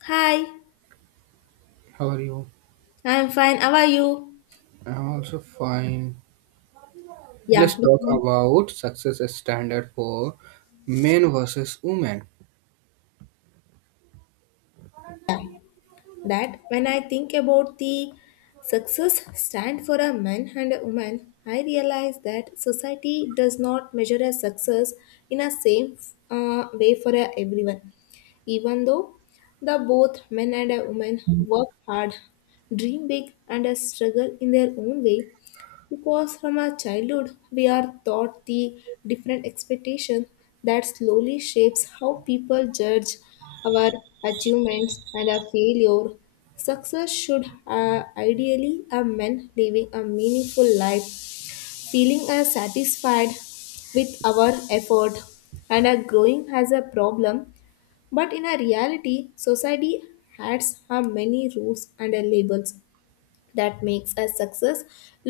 Hi, How are you? I'm fine. How are you? I'm also fine. Let's Yeah, talk about success as standard for men versus women. that when I think about the success stand for a man and a woman, I realize that society does not measure a success in a same way for everyone. Even though the both men and a woman work hard, dream big, and struggle in their own way, Because from our childhood, we are taught the different expectation that slowly shapes how people judge our achievements and our failure. Success should ideally a man living a meaningful life, feeling satisfied with our effort and are growing as a problem. But in a reality, society has many rules and labels that makes a success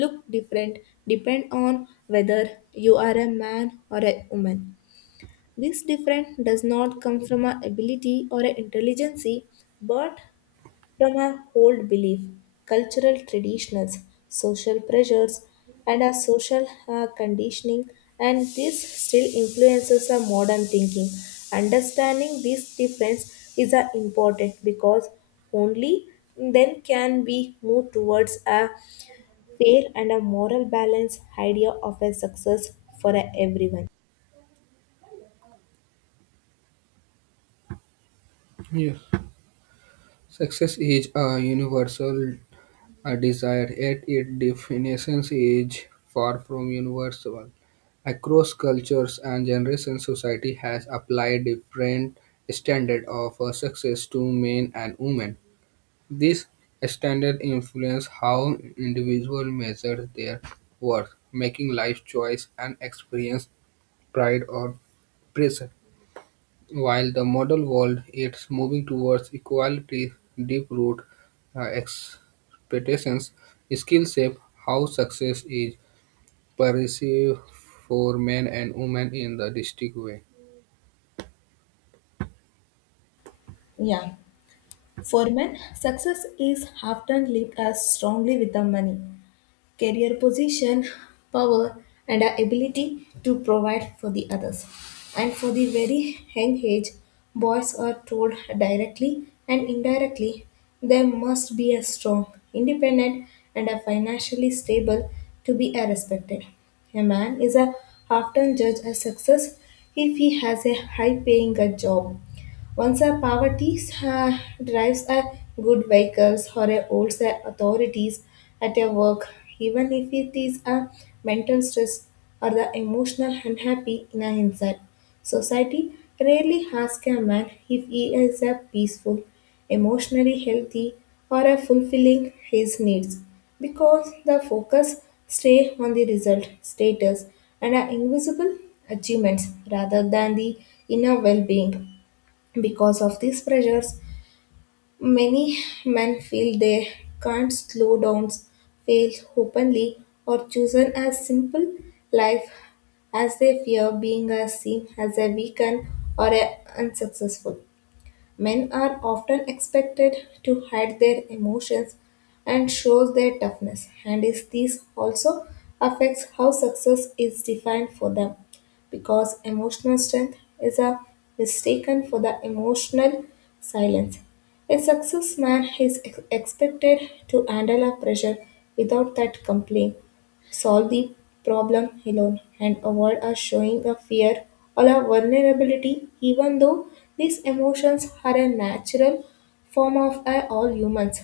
look different depend on whether you are a man or a woman this difference does not come from a ability or a intelligence but from our old belief, cultural traditions, social pressures, and our social conditioning, and this still influences our modern thinking. Understanding this difference is important because only then can we move towards a fair and a moral balance idea of a success for everyone. Yes. Success is a universal desire, yet its definition is far from universal. Across cultures and generations, society has applied different standard of success to men and women. This standard influences how individuals measure their worth, making life choice and experience pride or pressure. While the modern world is moving towards equality, deep-rooted expectations still shape how success is perceived for men and women in the distinct way. Yeah. For men, success is often linked as strongly with the money. Career position, power, and our ability to provide for the others. And for the very young age, boys are told directly and indirectly they must be a strong, independent, and a financially stable to be a respected. A man is a often judged as success if he has a high paying a job once a poverty uh, drives a good vehicles or a holds the authorities at a work, even if it is a mental stress or the emotional unhappy in a inside. Society rarely asks a man if he is a peaceful, emotionally healthy, or a fulfilling his needs because the focus stay on the result, status, and our invisible achievements rather than the inner well-being. Because of these pressures, many men feel they can't slow down, fail openly, or chosen a simple life as they fear being a seen as a weak and or a unsuccessful. Men are often expected to hide their emotions and show their toughness, and is this also affects how success is defined for them, because emotional strength is a mistaken for the emotional silence. A success man is expected to handle a pressure without that complaint solve the problem alone and avoid us showing a fear or a vulnerability even though these emotions are a natural form of all humans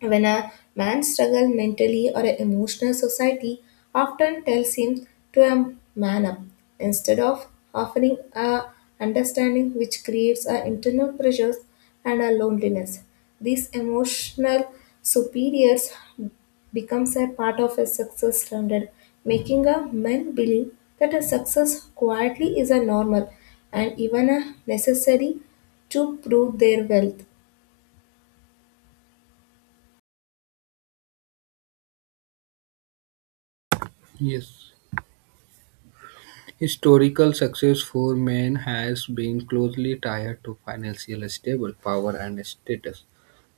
when a man struggles mentally or emotional, society often tells him to man up instead of offering a understanding, which creates a internal pressures and a loneliness. These emotional superiors becomes a part of a success standard, making a man believe that a success quietly is a normal and even a necessary to prove their wealth. Yes. Historical success for men has been closely tied to financial stable power and status.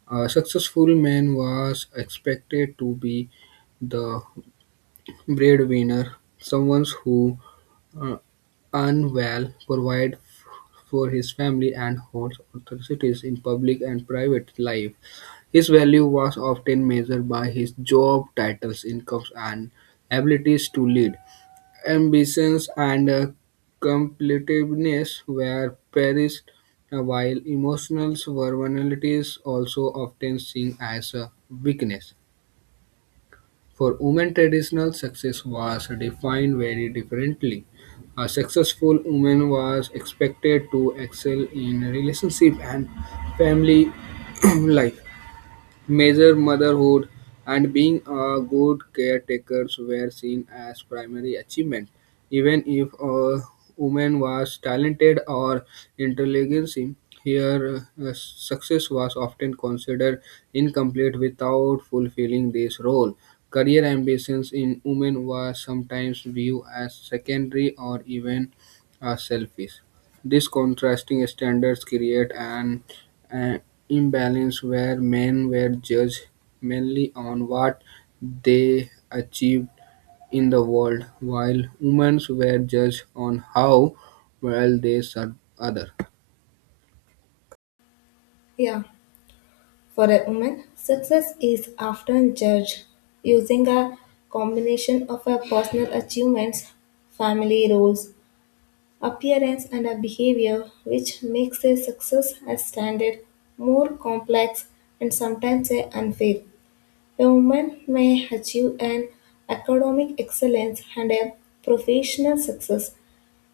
A successful man was expected to be the breadwinner, someone who uh, earn well, provide for his family, and holds authorities in public and private life. His value was often measured by his job titles, incomes, and abilities to lead ambitions and competitiveness were prized, while emotional vulnerabilities also often seen as a weakness. For women, traditional success was defined very differently. A successful woman was expected to excel in relationship and family life. Major motherhood and being a good caretakers were seen as primary achievement. Even if a woman was talented or intelligent, her success was often considered incomplete without fulfilling this role. Career ambitions in women were sometimes viewed as secondary or even selfish. These contrasting standards create an uh, imbalance where men were judged mainly on what they achieved in the world, while women were judged on how well they served others. Yeah. For a woman, success is often judged using a combination of her personal achievements, family roles, appearance, and her behavior, which makes a success as standard more complex and sometimes a unfair. A woman may achieve an academic excellence and a professional success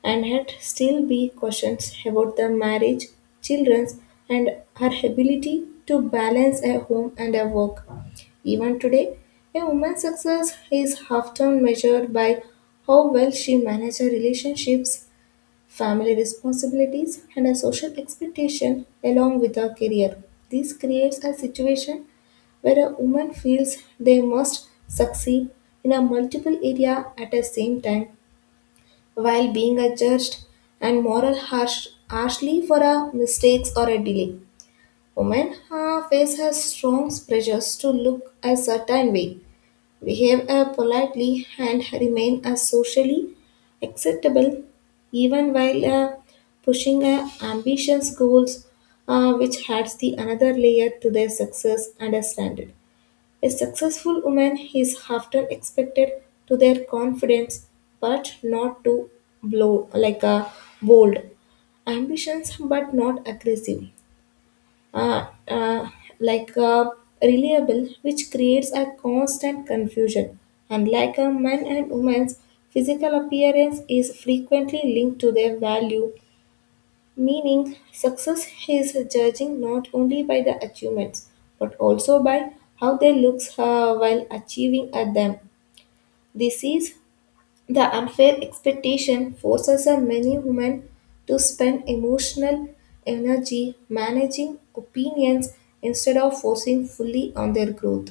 and yet still be questions about the marriage, children, and her ability to balance a home and a work. Even today, a woman's success is often measured by how well she manages relationships family responsibilities, and a social expectation along with a career. This creates a situation where a woman feels they must succeed in a multiple area at the same time while being a judged and moral harshly for a mistakes or a delay. Women face her strong pressures to look a certain way behave politely, and remain as socially acceptable even while pushing ambitious goals, which adds the another layer to their success and a standard. A successful woman is often expected to their confidence, but not to blow like a bold ambitions, but not aggressive uh, uh, like reliable, which creates a constant confusion. Unlike a man and woman's physical appearance is frequently linked to their value, meaning success is judging not only by the achievements but also by how they look while achieving at them. This is the unfair expectation forces a many women to spend emotional energy managing opinions instead of focusing fully on their growth.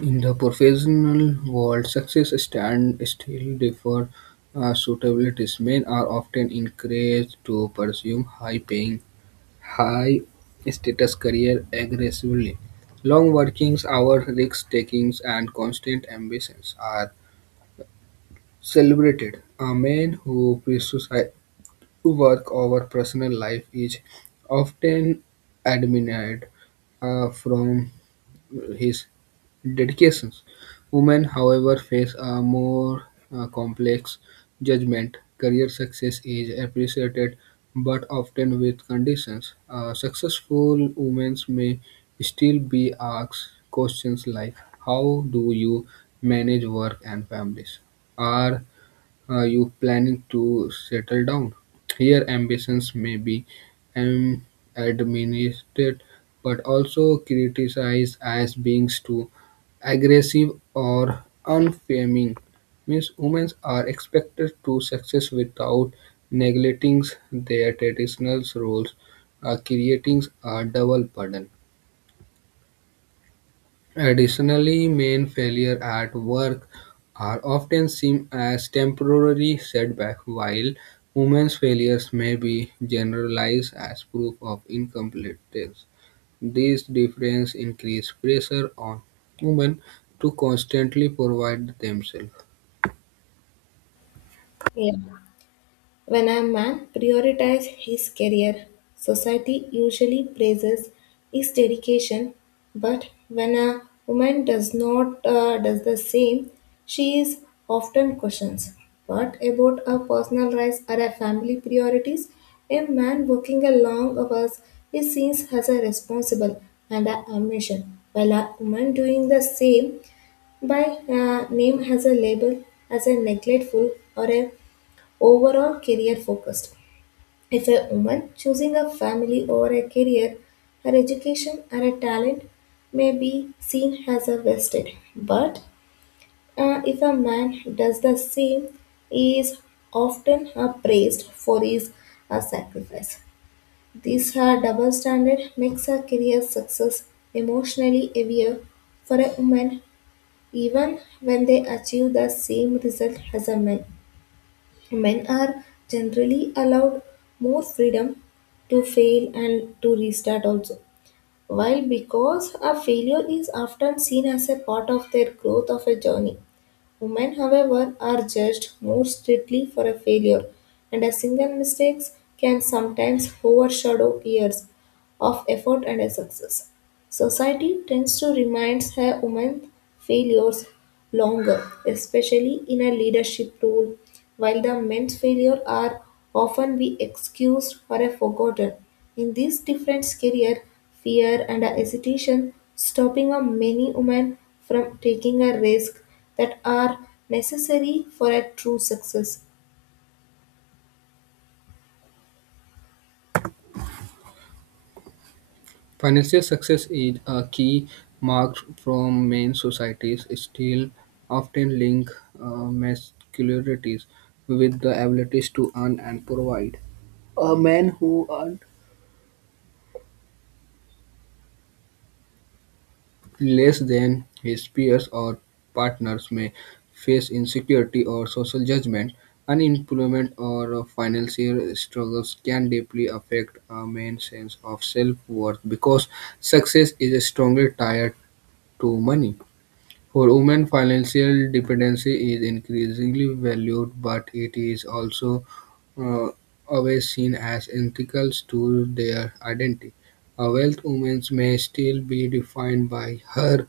In the professional world, success stand still differ suitabilities. Men are often encouraged to pursue high-paying, high-status career aggressively. Long working hours, risk takings, and constant ambitions are celebrated. A man who prioritizes work over personal life is often admired from his dedications. Women, however, face a more complex judgment. Career success is appreciated, but often with conditions. A successful women may still be asked questions like, "How do you manage work and families?" Are are you planning to settle down? Here, ambitions may be um, administered but also criticized as being too aggressive or unfeminine. Means women are expected to success without neglecting their traditional roles, creating a double burden. Additionally, main failure at work are often seen as temporary setbacks, while women's failures may be generalized as proof of incompetence. These differences increase pressure on women to constantly provide themselves. Yeah. When a man prioritizes his career, society usually praises his dedication, but when a woman does not does the same, she is often questioned. What about her personal rights or her family priorities? A man working a long hours is seen as a responsible and a ambition, while a woman doing the same by name has a label as a neglectful or a overall career focused. If a woman choosing a family over a career, her education and her talent may be seen as a wasted. But if a man does the same, he is often praised for his sacrifice. This double standard makes her career success emotionally heavier for a woman even when they achieve the same result as a man. Men are generally allowed more freedom to fail and to restart also. While because a failure is often seen as a part of their growth of a journey, women, however, are judged more strictly for a failure, and a single mistake can sometimes overshadow years of effort and a success. Society tends to remind her women's failures longer, especially in a leadership role, while the men's failures are often be excused or a forgotten. In this different career, fear and a hesitation stopping a many women from taking a risk that are necessary for a true success. Financial success is a key mark from many societies, still often link masculinity with the abilities to earn and provide. A man who earns less than his peers or partners may face insecurity or social judgment. Unemployment or financial struggles can deeply affect a man's sense of self worth because success is strongly tied to money. For women, financial dependency is increasingly valued, but it is also uh, always seen as integral to their identity. A wealth woman may still be defined by her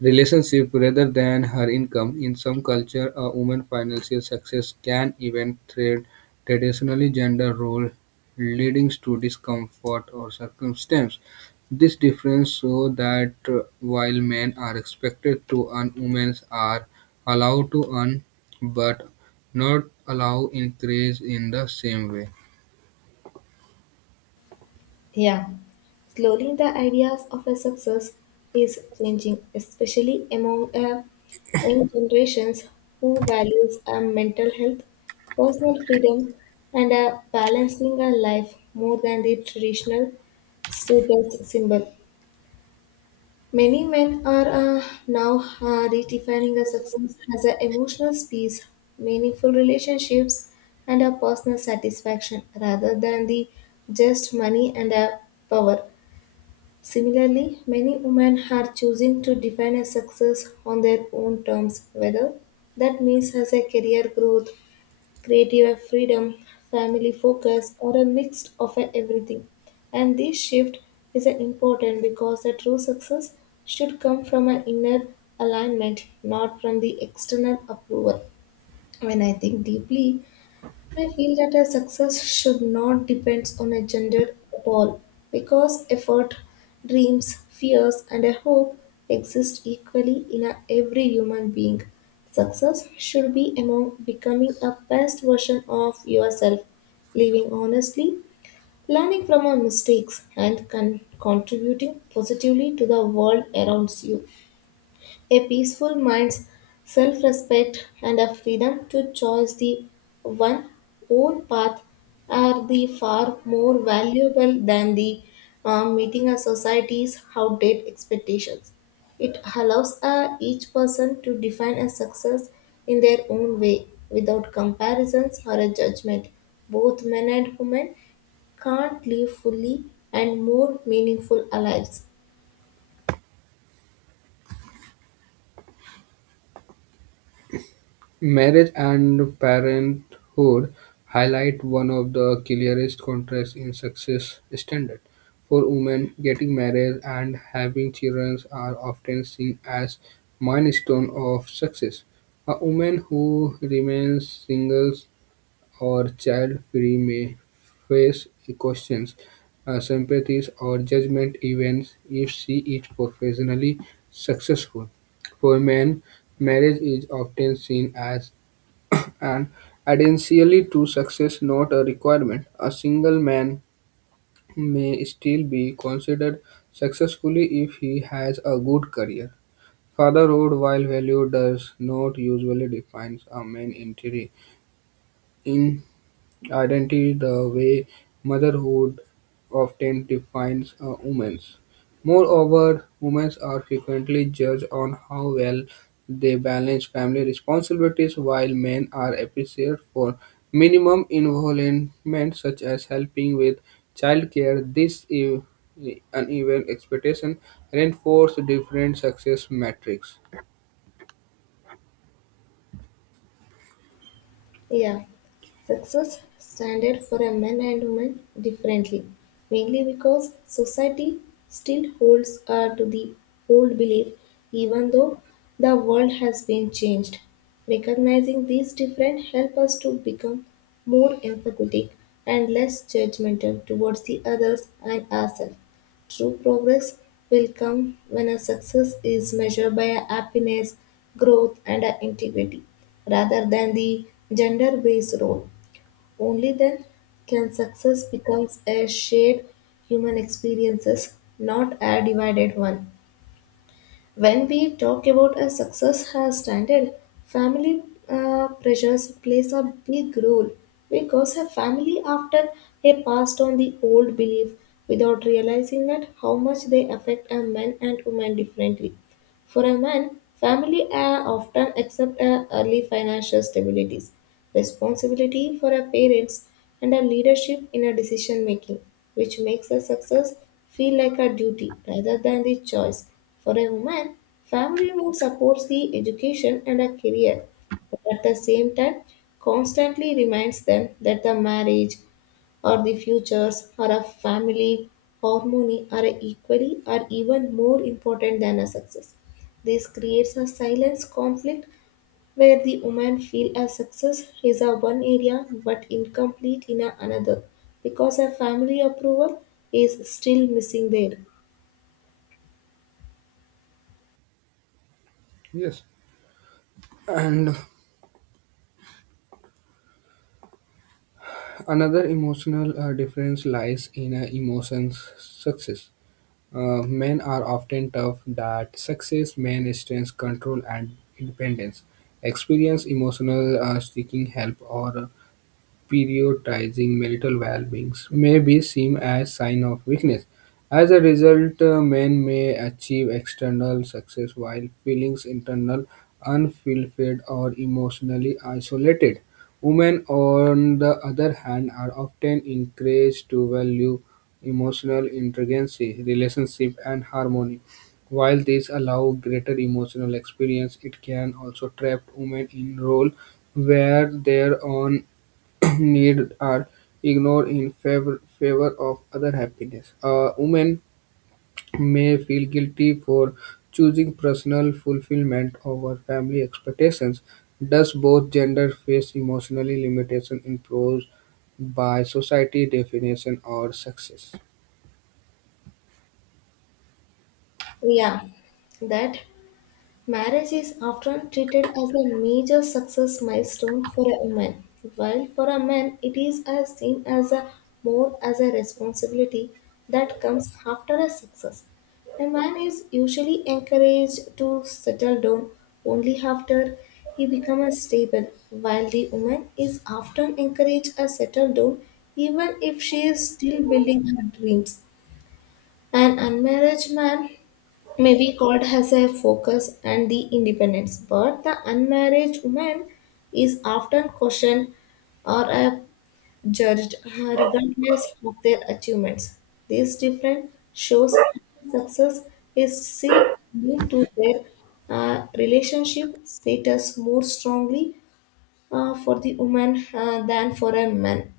relationship rather than her income. In some culture, a woman's financial success can even thread traditionally gender role, leading to discomfort or circumstance. This difference shows that while men are expected to earn, women are allowed to earn, but not allowed increase in the same way. Yeah, slowly the ideas of a success is changing, especially among young generations who values mental health, personal freedom, and balancing a life more than the traditional status symbol. Many men are now redefining a success as an emotional peace, meaningful relationships, and a personal satisfaction rather than the just money and a power. Similarly, many women are choosing to define a success on their own terms, whether that means as a career growth, creative freedom, family focus, or a mix of a everything. And this shift is a important because the true success should come from an inner alignment, not from the external approval. When I think deeply I feel that a success should not depend on a gender at all because effort, dreams, fears, and a hope exist equally in a every human being. Success should be among becoming a best version of yourself, living honestly, learning from our mistakes, and contributing positively to the world around you. A peaceful mind's self respect and a freedom to choose the one own path are the far more valuable than the meeting a society's outdated expectations. It allows each person to define a success in their own way without comparisons or a judgment. Both men and women can't live fully and more meaningful lives Marriage and parenthood highlight one of the clearest contrasts in success standard. For women, getting married and having children are often seen as milestone of success. A woman who remains single or child-free may face questions, sympathies, or judgment even if she is professionally successful. For men, marriage is often seen as an adency to success, not a requirement. A single man may still be considered successful if he has a good career. Fatherhood, while value does not usually define a man in identity, the way motherhood often defines a woman's. Moreover, women are frequently judged on how well they balance family responsibilities, while men are appreciated for minimum involvement, such as helping with childcare. Uneven expectation reinforces different success metrics. Yeah, success standard for a man and woman differently, mainly because society still holds to the old belief, even though the world has been changed. Recognizing these different help us to become more empathetic and less judgmental towards the others and ourselves. True progress will come when a success is measured by a happiness, growth, and a integrity rather than the gender based role. Only then can success becomes a shared human experiences, not a divided one. When we talk about a success has standard, family pressures plays a big role because a family often they passed on the old belief without realizing that how much they affect a man and woman differently. For a man, family often accept early financial stabilities, responsibility for our parents, and a leadership in a decision making, which makes a success feel like a duty rather than the choice. For a woman, family will support the education and a career, but at the same time, constantly reminds them that the marriage, or the futures or a family harmony are equally or even more important than a success. This creates a silence conflict where the woman feel a success is a one area but incomplete in a another because her family approval is still missing there. Yes. And another emotional difference lies in emotions success. Men are often taught that success means strength, control, and independence. Experience, emotional seeking help, or prioritizing marital well-beings may be seen as sign of weakness. As a result, men may achieve external success while feeling internal unfulfilled or emotionally isolated. Women, on the other hand, are often encouraged to value emotional intelligence, relationship, and harmony. While these allow greater emotional experience, it can also trap women in roles where their own need are ignored in favor of other happiness. A woman may feel guilty for choosing personal fulfillment over family expectations. Thus, both genders face emotionally limitation imposed by society definition or success. Yeah, that Marriage is often treated as a major success milestone for a woman, while for a man it is as seen as a more as a responsibility that comes after a success. A man is usually encouraged to settle down only after he becomes stable, while the woman is often encouraged to settle down even if she is still building her dreams. An unmarried man Maybe God has a focus and the independence, but the unmarried woman is often questioned or judged regardless of their achievements. This difference shows how success is still linked to their relationship status more strongly for the woman than for a man.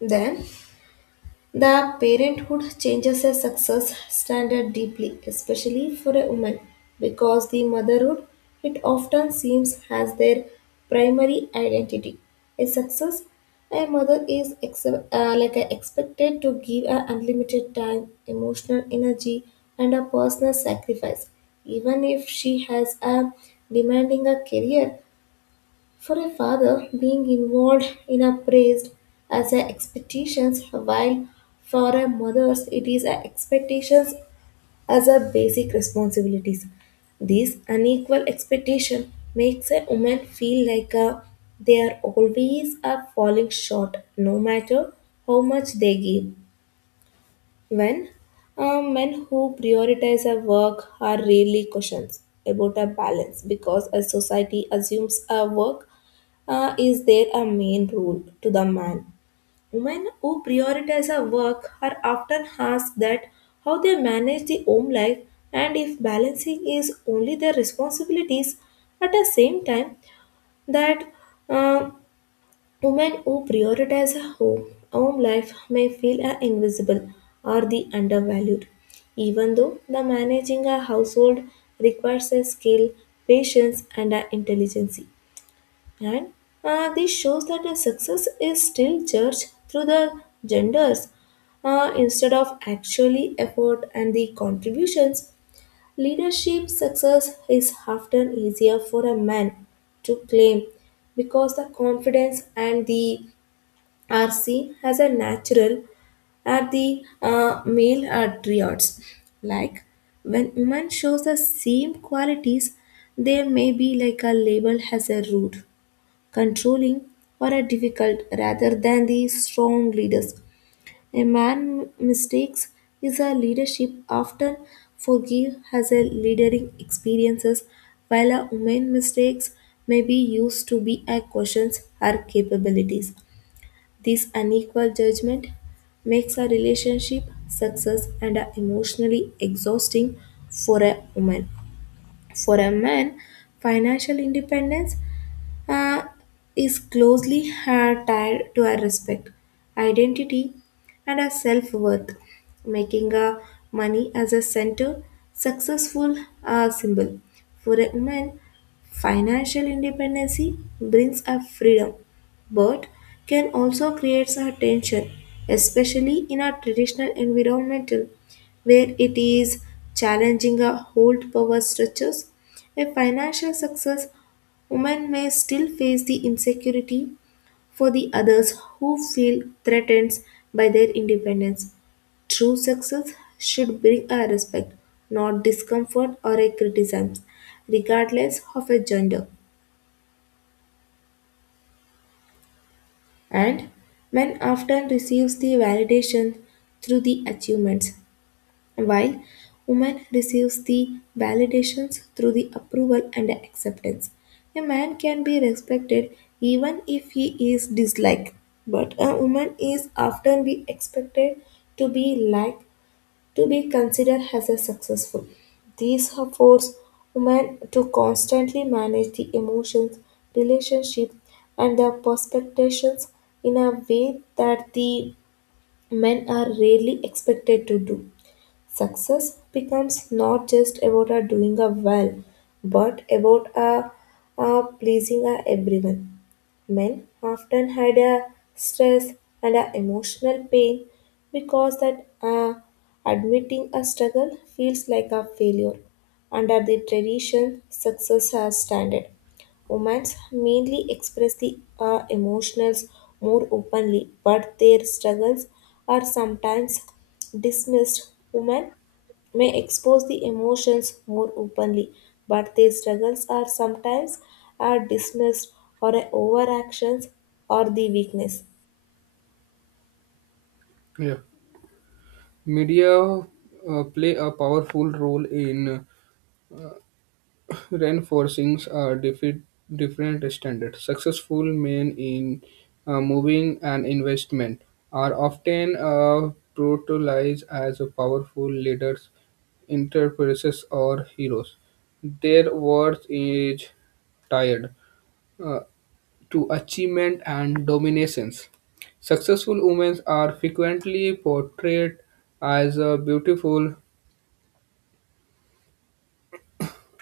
Then the parenthood changes a success standard deeply, especially for a woman, because the motherhood it often seems as their primary identity. A success a mother is like a expected to give her unlimited time, emotional energy, and a personal sacrifice, even if she has a demanding a career for a father, being involved in a praised as a expectations, while for a mother's it is a expectations as a basic responsibilities. This unequal expectation makes a woman feel like a, they are always a falling short, no matter how much they give. When men who prioritize their work are rarely questioned about a balance because a society assumes a work is their a main role to the man. Women who prioritize their work are often asked that how they manage the home life and if balancing is only their responsibilities at the same time that uh, Women who prioritize a home life may feel are invisible or the undervalued, even though the managing a household requires a skill, patience, and a intelligence. And this shows that the success is still judged through the genders instead of actually effort and the contributions. Leadership success is often easier for a man to claim because the confidence and the RC has a natural at the male attributes. Like when women shows the same qualities, there may be like a label as a rude, controlling, or a difficult rather than the strong leaders. A man mistakes is a leadership often forgive as a leading experiences, while a woman mistakes may be used to be a questions her capabilities. This unequal judgment makes a relationship success and a emotionally exhausting for a woman. For a man, financial independence uh, is closely tied to our respect, identity, and our self worth, making our money as a center successful symbol. For a woman, financial independence brings a freedom, but can also create a tension, especially in our traditional environmental, where it is challenging our old power structures. A financial success women may still face the insecurity for the others who feel threatened by their independence. True success should bring a respect, not discomfort or a criticism, regardless of a gender. And men often receives the validation through the achievements while woman receives the validations through the approval and the acceptance. A man can be respected even if he is disliked, but a woman is often be expected to be liked to be considered as a successful. These have forced women to constantly manage the emotions, relationships, and their perspectives in a way that the men are rarely expected to do. Success becomes not just about a doing a well, but a pleasing a everyone. Men often had a stress and a emotional pain because that admitting a struggle feels like a failure. Under the tradition, success has standard. Women mainly express the emotions more openly, but their struggles are sometimes dismissed. Women may expose the emotions more openly, but their struggles are sometimes are dismissed or a overactions or the weakness. Yeah. Media play a powerful role in reinforcings are different standards. Successful men in moving an investment are often brutalized as powerful leaders, entrepreneurs, or heroes. Their worth is tied uh, to achievement and dominations. Successful women are frequently portrayed as uh, beautiful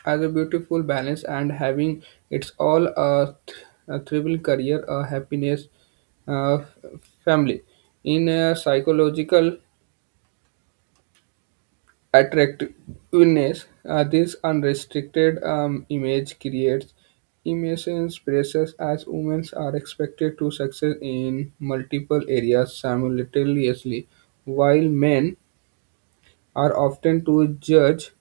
as a beautiful balance and having it's all a, th- a thriving career, a happiness, uh, family. In a psychological attractiveness, this unrestricted image creates immense pressures as women are expected to succeed in multiple areas simultaneously, while men are often to judge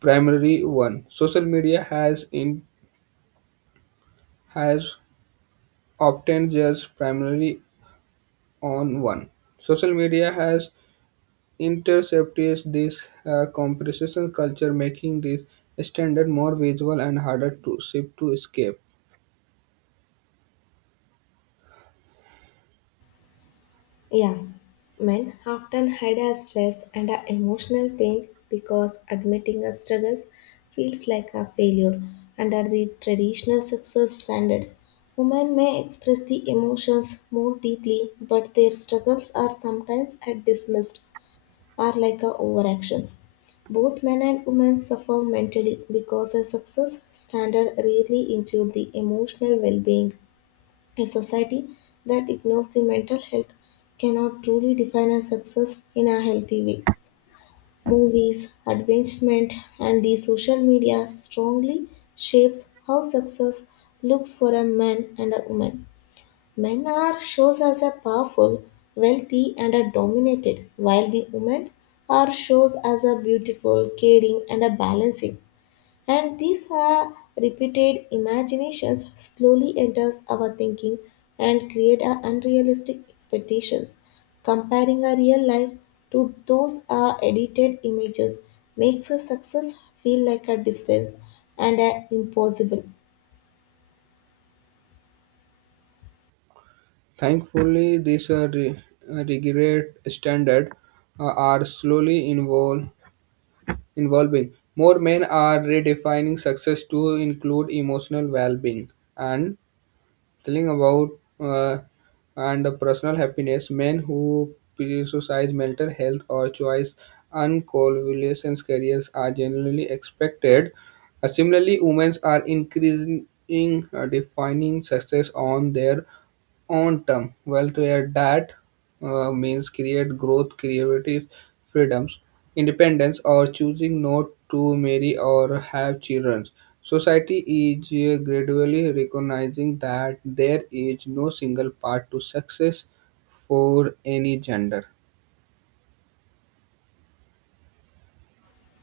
primary one. Social media has in has obtained just primarily on one. Social media has intercepted this competition culture, making this standard more visual and harder to shift to escape. Yeah, men often hide our stress and our emotional pain because admitting our struggles feels like a failure under the traditional success standards. Women may express the emotions more deeply, but their struggles are sometimes are dismissed are like a overactions. Both men and women suffer mentally because a success standard rarely include the emotional well-being. A society that ignores the mental health cannot truly define a success in a healthy way. Movies, advertisement, and the social media strongly shapes how success looks for a man and a woman. Men are shows as a powerful, wealthy, and are dominated, while the women's are shows as a beautiful, caring, and a balancing. And these are repeated imaginations slowly enters our thinking and create our unrealistic expectations. Comparing our real life to those are edited images makes a success feel like a distance and a impossible. Thankfully, regret standard uh, are slowly involving. More men are redefining success to include emotional well-being and telling about uh, and personal happiness. Men who prioritize mental health or choice uncoalescence careers are generally expected. Similarly, women are increasing defining success on their own term. Wealth where that means create growth, creativity, freedoms, independence, or choosing not to marry or have children. Society is gradually recognizing that there is no single path to success for any gender.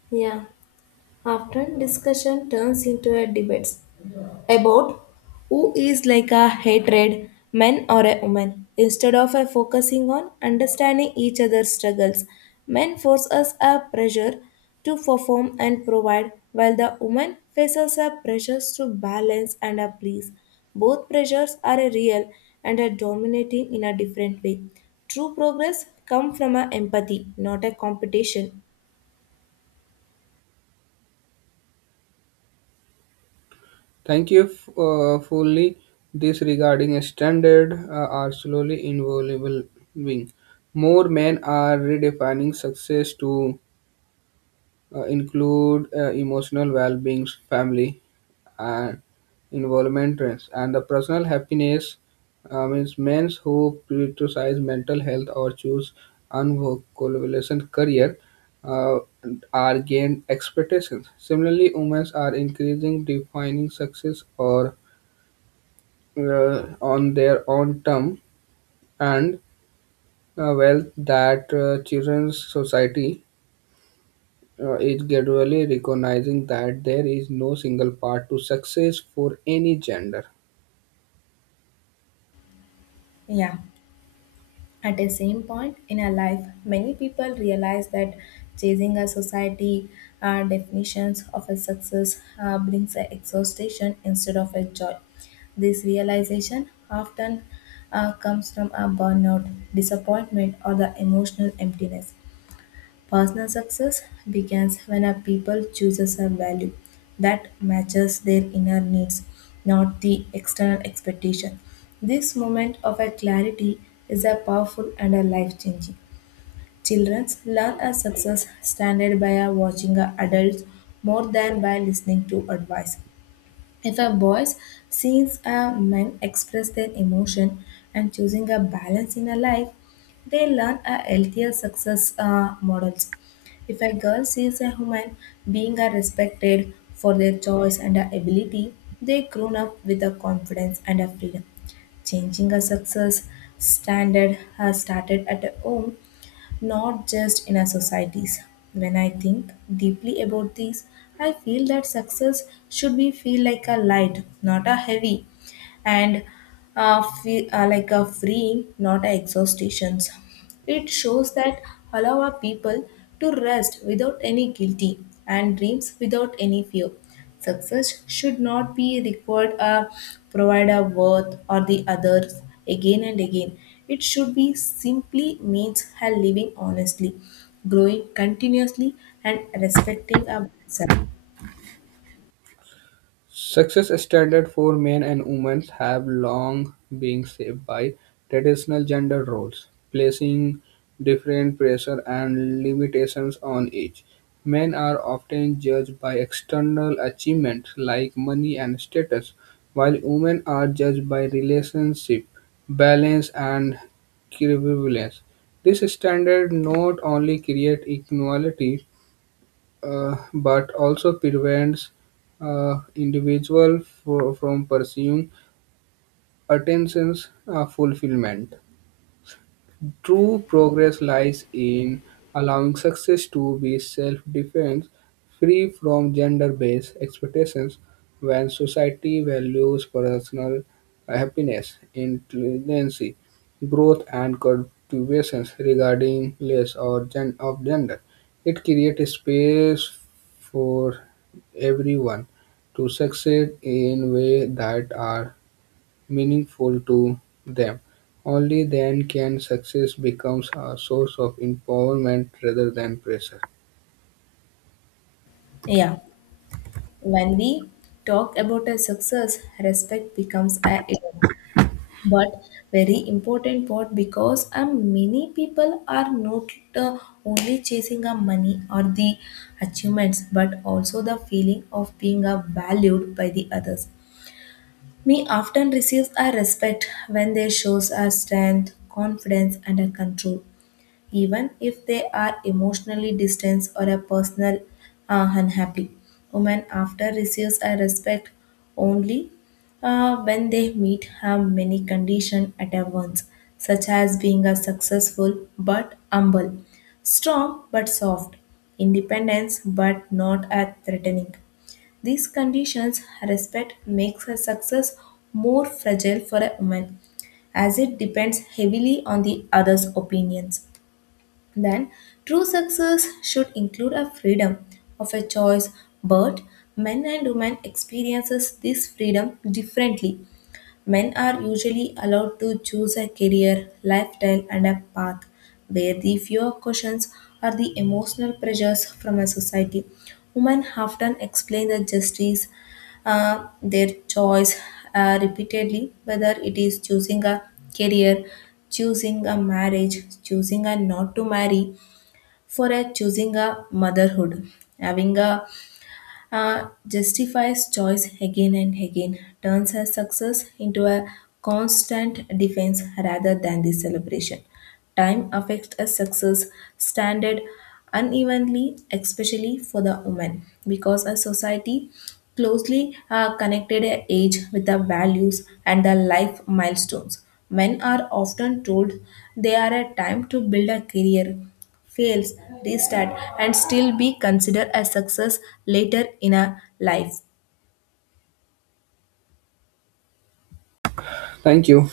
Yeah, often discussion turns into a debate about who is like a hatred, man or a woman. Instead of a focusing on understanding each other's struggles, men force us a pressure to perform and provide, while the woman faces a pressures to balance and a please. Both pressures are a real and are dominating in a different way. True progress comes from a empathy, not a competition. Thank you fully. This regarding a standard are slowly evolving. More men are redefining success to include emotional well-being, family, and involvement trends, and the personal happiness means men who prioritize mental health or choose unvocablation career uh, are gained expectations. Similarly, women are increasing defining success or on their own term and wealth that children's society is gradually recognizing that there is no single path to success for any gender. Yeah. At a same point in our life, many people realize that chasing a society definitions of a success brings a exhaustion instead of a joy. This realization often comes from a burnout, disappointment, or the emotional emptiness. Personal success begins when a people chooses a value that matches their inner needs, not the external expectation. This moment of a clarity is a powerful and a life changing. Children learn a success standard by a watching a adults more than by listening to advice. If a voice sees a man express their emotion and choosing a balance in a life, they learn a healthier success models. If a girl sees a woman being a respected for their choice and a ability, they grown up with a confidence and a freedom. Changing a success standard has started at a home not just in our societies. When I think deeply about this, I feel that success should be feel like a light, not a heavy, and fe like a freeing, not a exhaustations. It shows that allow our people to rest without any guilty and dreams without any fear. Success should not be required a provider worth or the others again and again. It should be simply means her living honestly, growing continuously and respecting our Success standards for men and women have long been shaped by traditional gender roles, placing different pressure and limitations on each. Men are often judged by external achievements like money and status, while women are judged by relationship, balance, and equivalence. This standard not only creates equality but also prevents individual from pursuing attention's fulfillment. True progress lies in allowing success to be self-defined, free from gender-based expectations. When society values personal happiness, intelligence, growth, and contributions regarding less or of gender, it creates space for everyone to succeed in ways that are meaningful to them. Only then can success becomes a source of empowerment rather than pressure. Yeah. When we talk about a success, respect becomes a but very important part because many people are not only chasing a money or the achievements but also the feeling of being valued by the others me often receives a respect when they shows a strength confidence and a control even if they are emotionally distant or a personal unhappy. Women after receives a respect only when they meet have many conditions at once, such as being a successful but humble, strong but soft, independence but not a threatening. These conditions respect makes a success more fragile for a woman as it depends heavily on the other's opinions. Then, true success should include a freedom of a choice, but men and women experiences this freedom differently. Men are usually allowed to choose a career, lifestyle, and a path where the fewer questions are the emotional pressures from a society. Women often explain the justice, their choice repeatedly, whether it is choosing a career, choosing a marriage, choosing a not to marry, for a choosing a motherhood. Having a justifies choice again and again turns her success into a constant defense rather than the celebration. Time affects a success standard unevenly, especially for the woman, because a society closely connected a age with the values and the life milestones. Men are often told they are a time to build a career fails, restart, and still be considered a success later in a life. Thank you.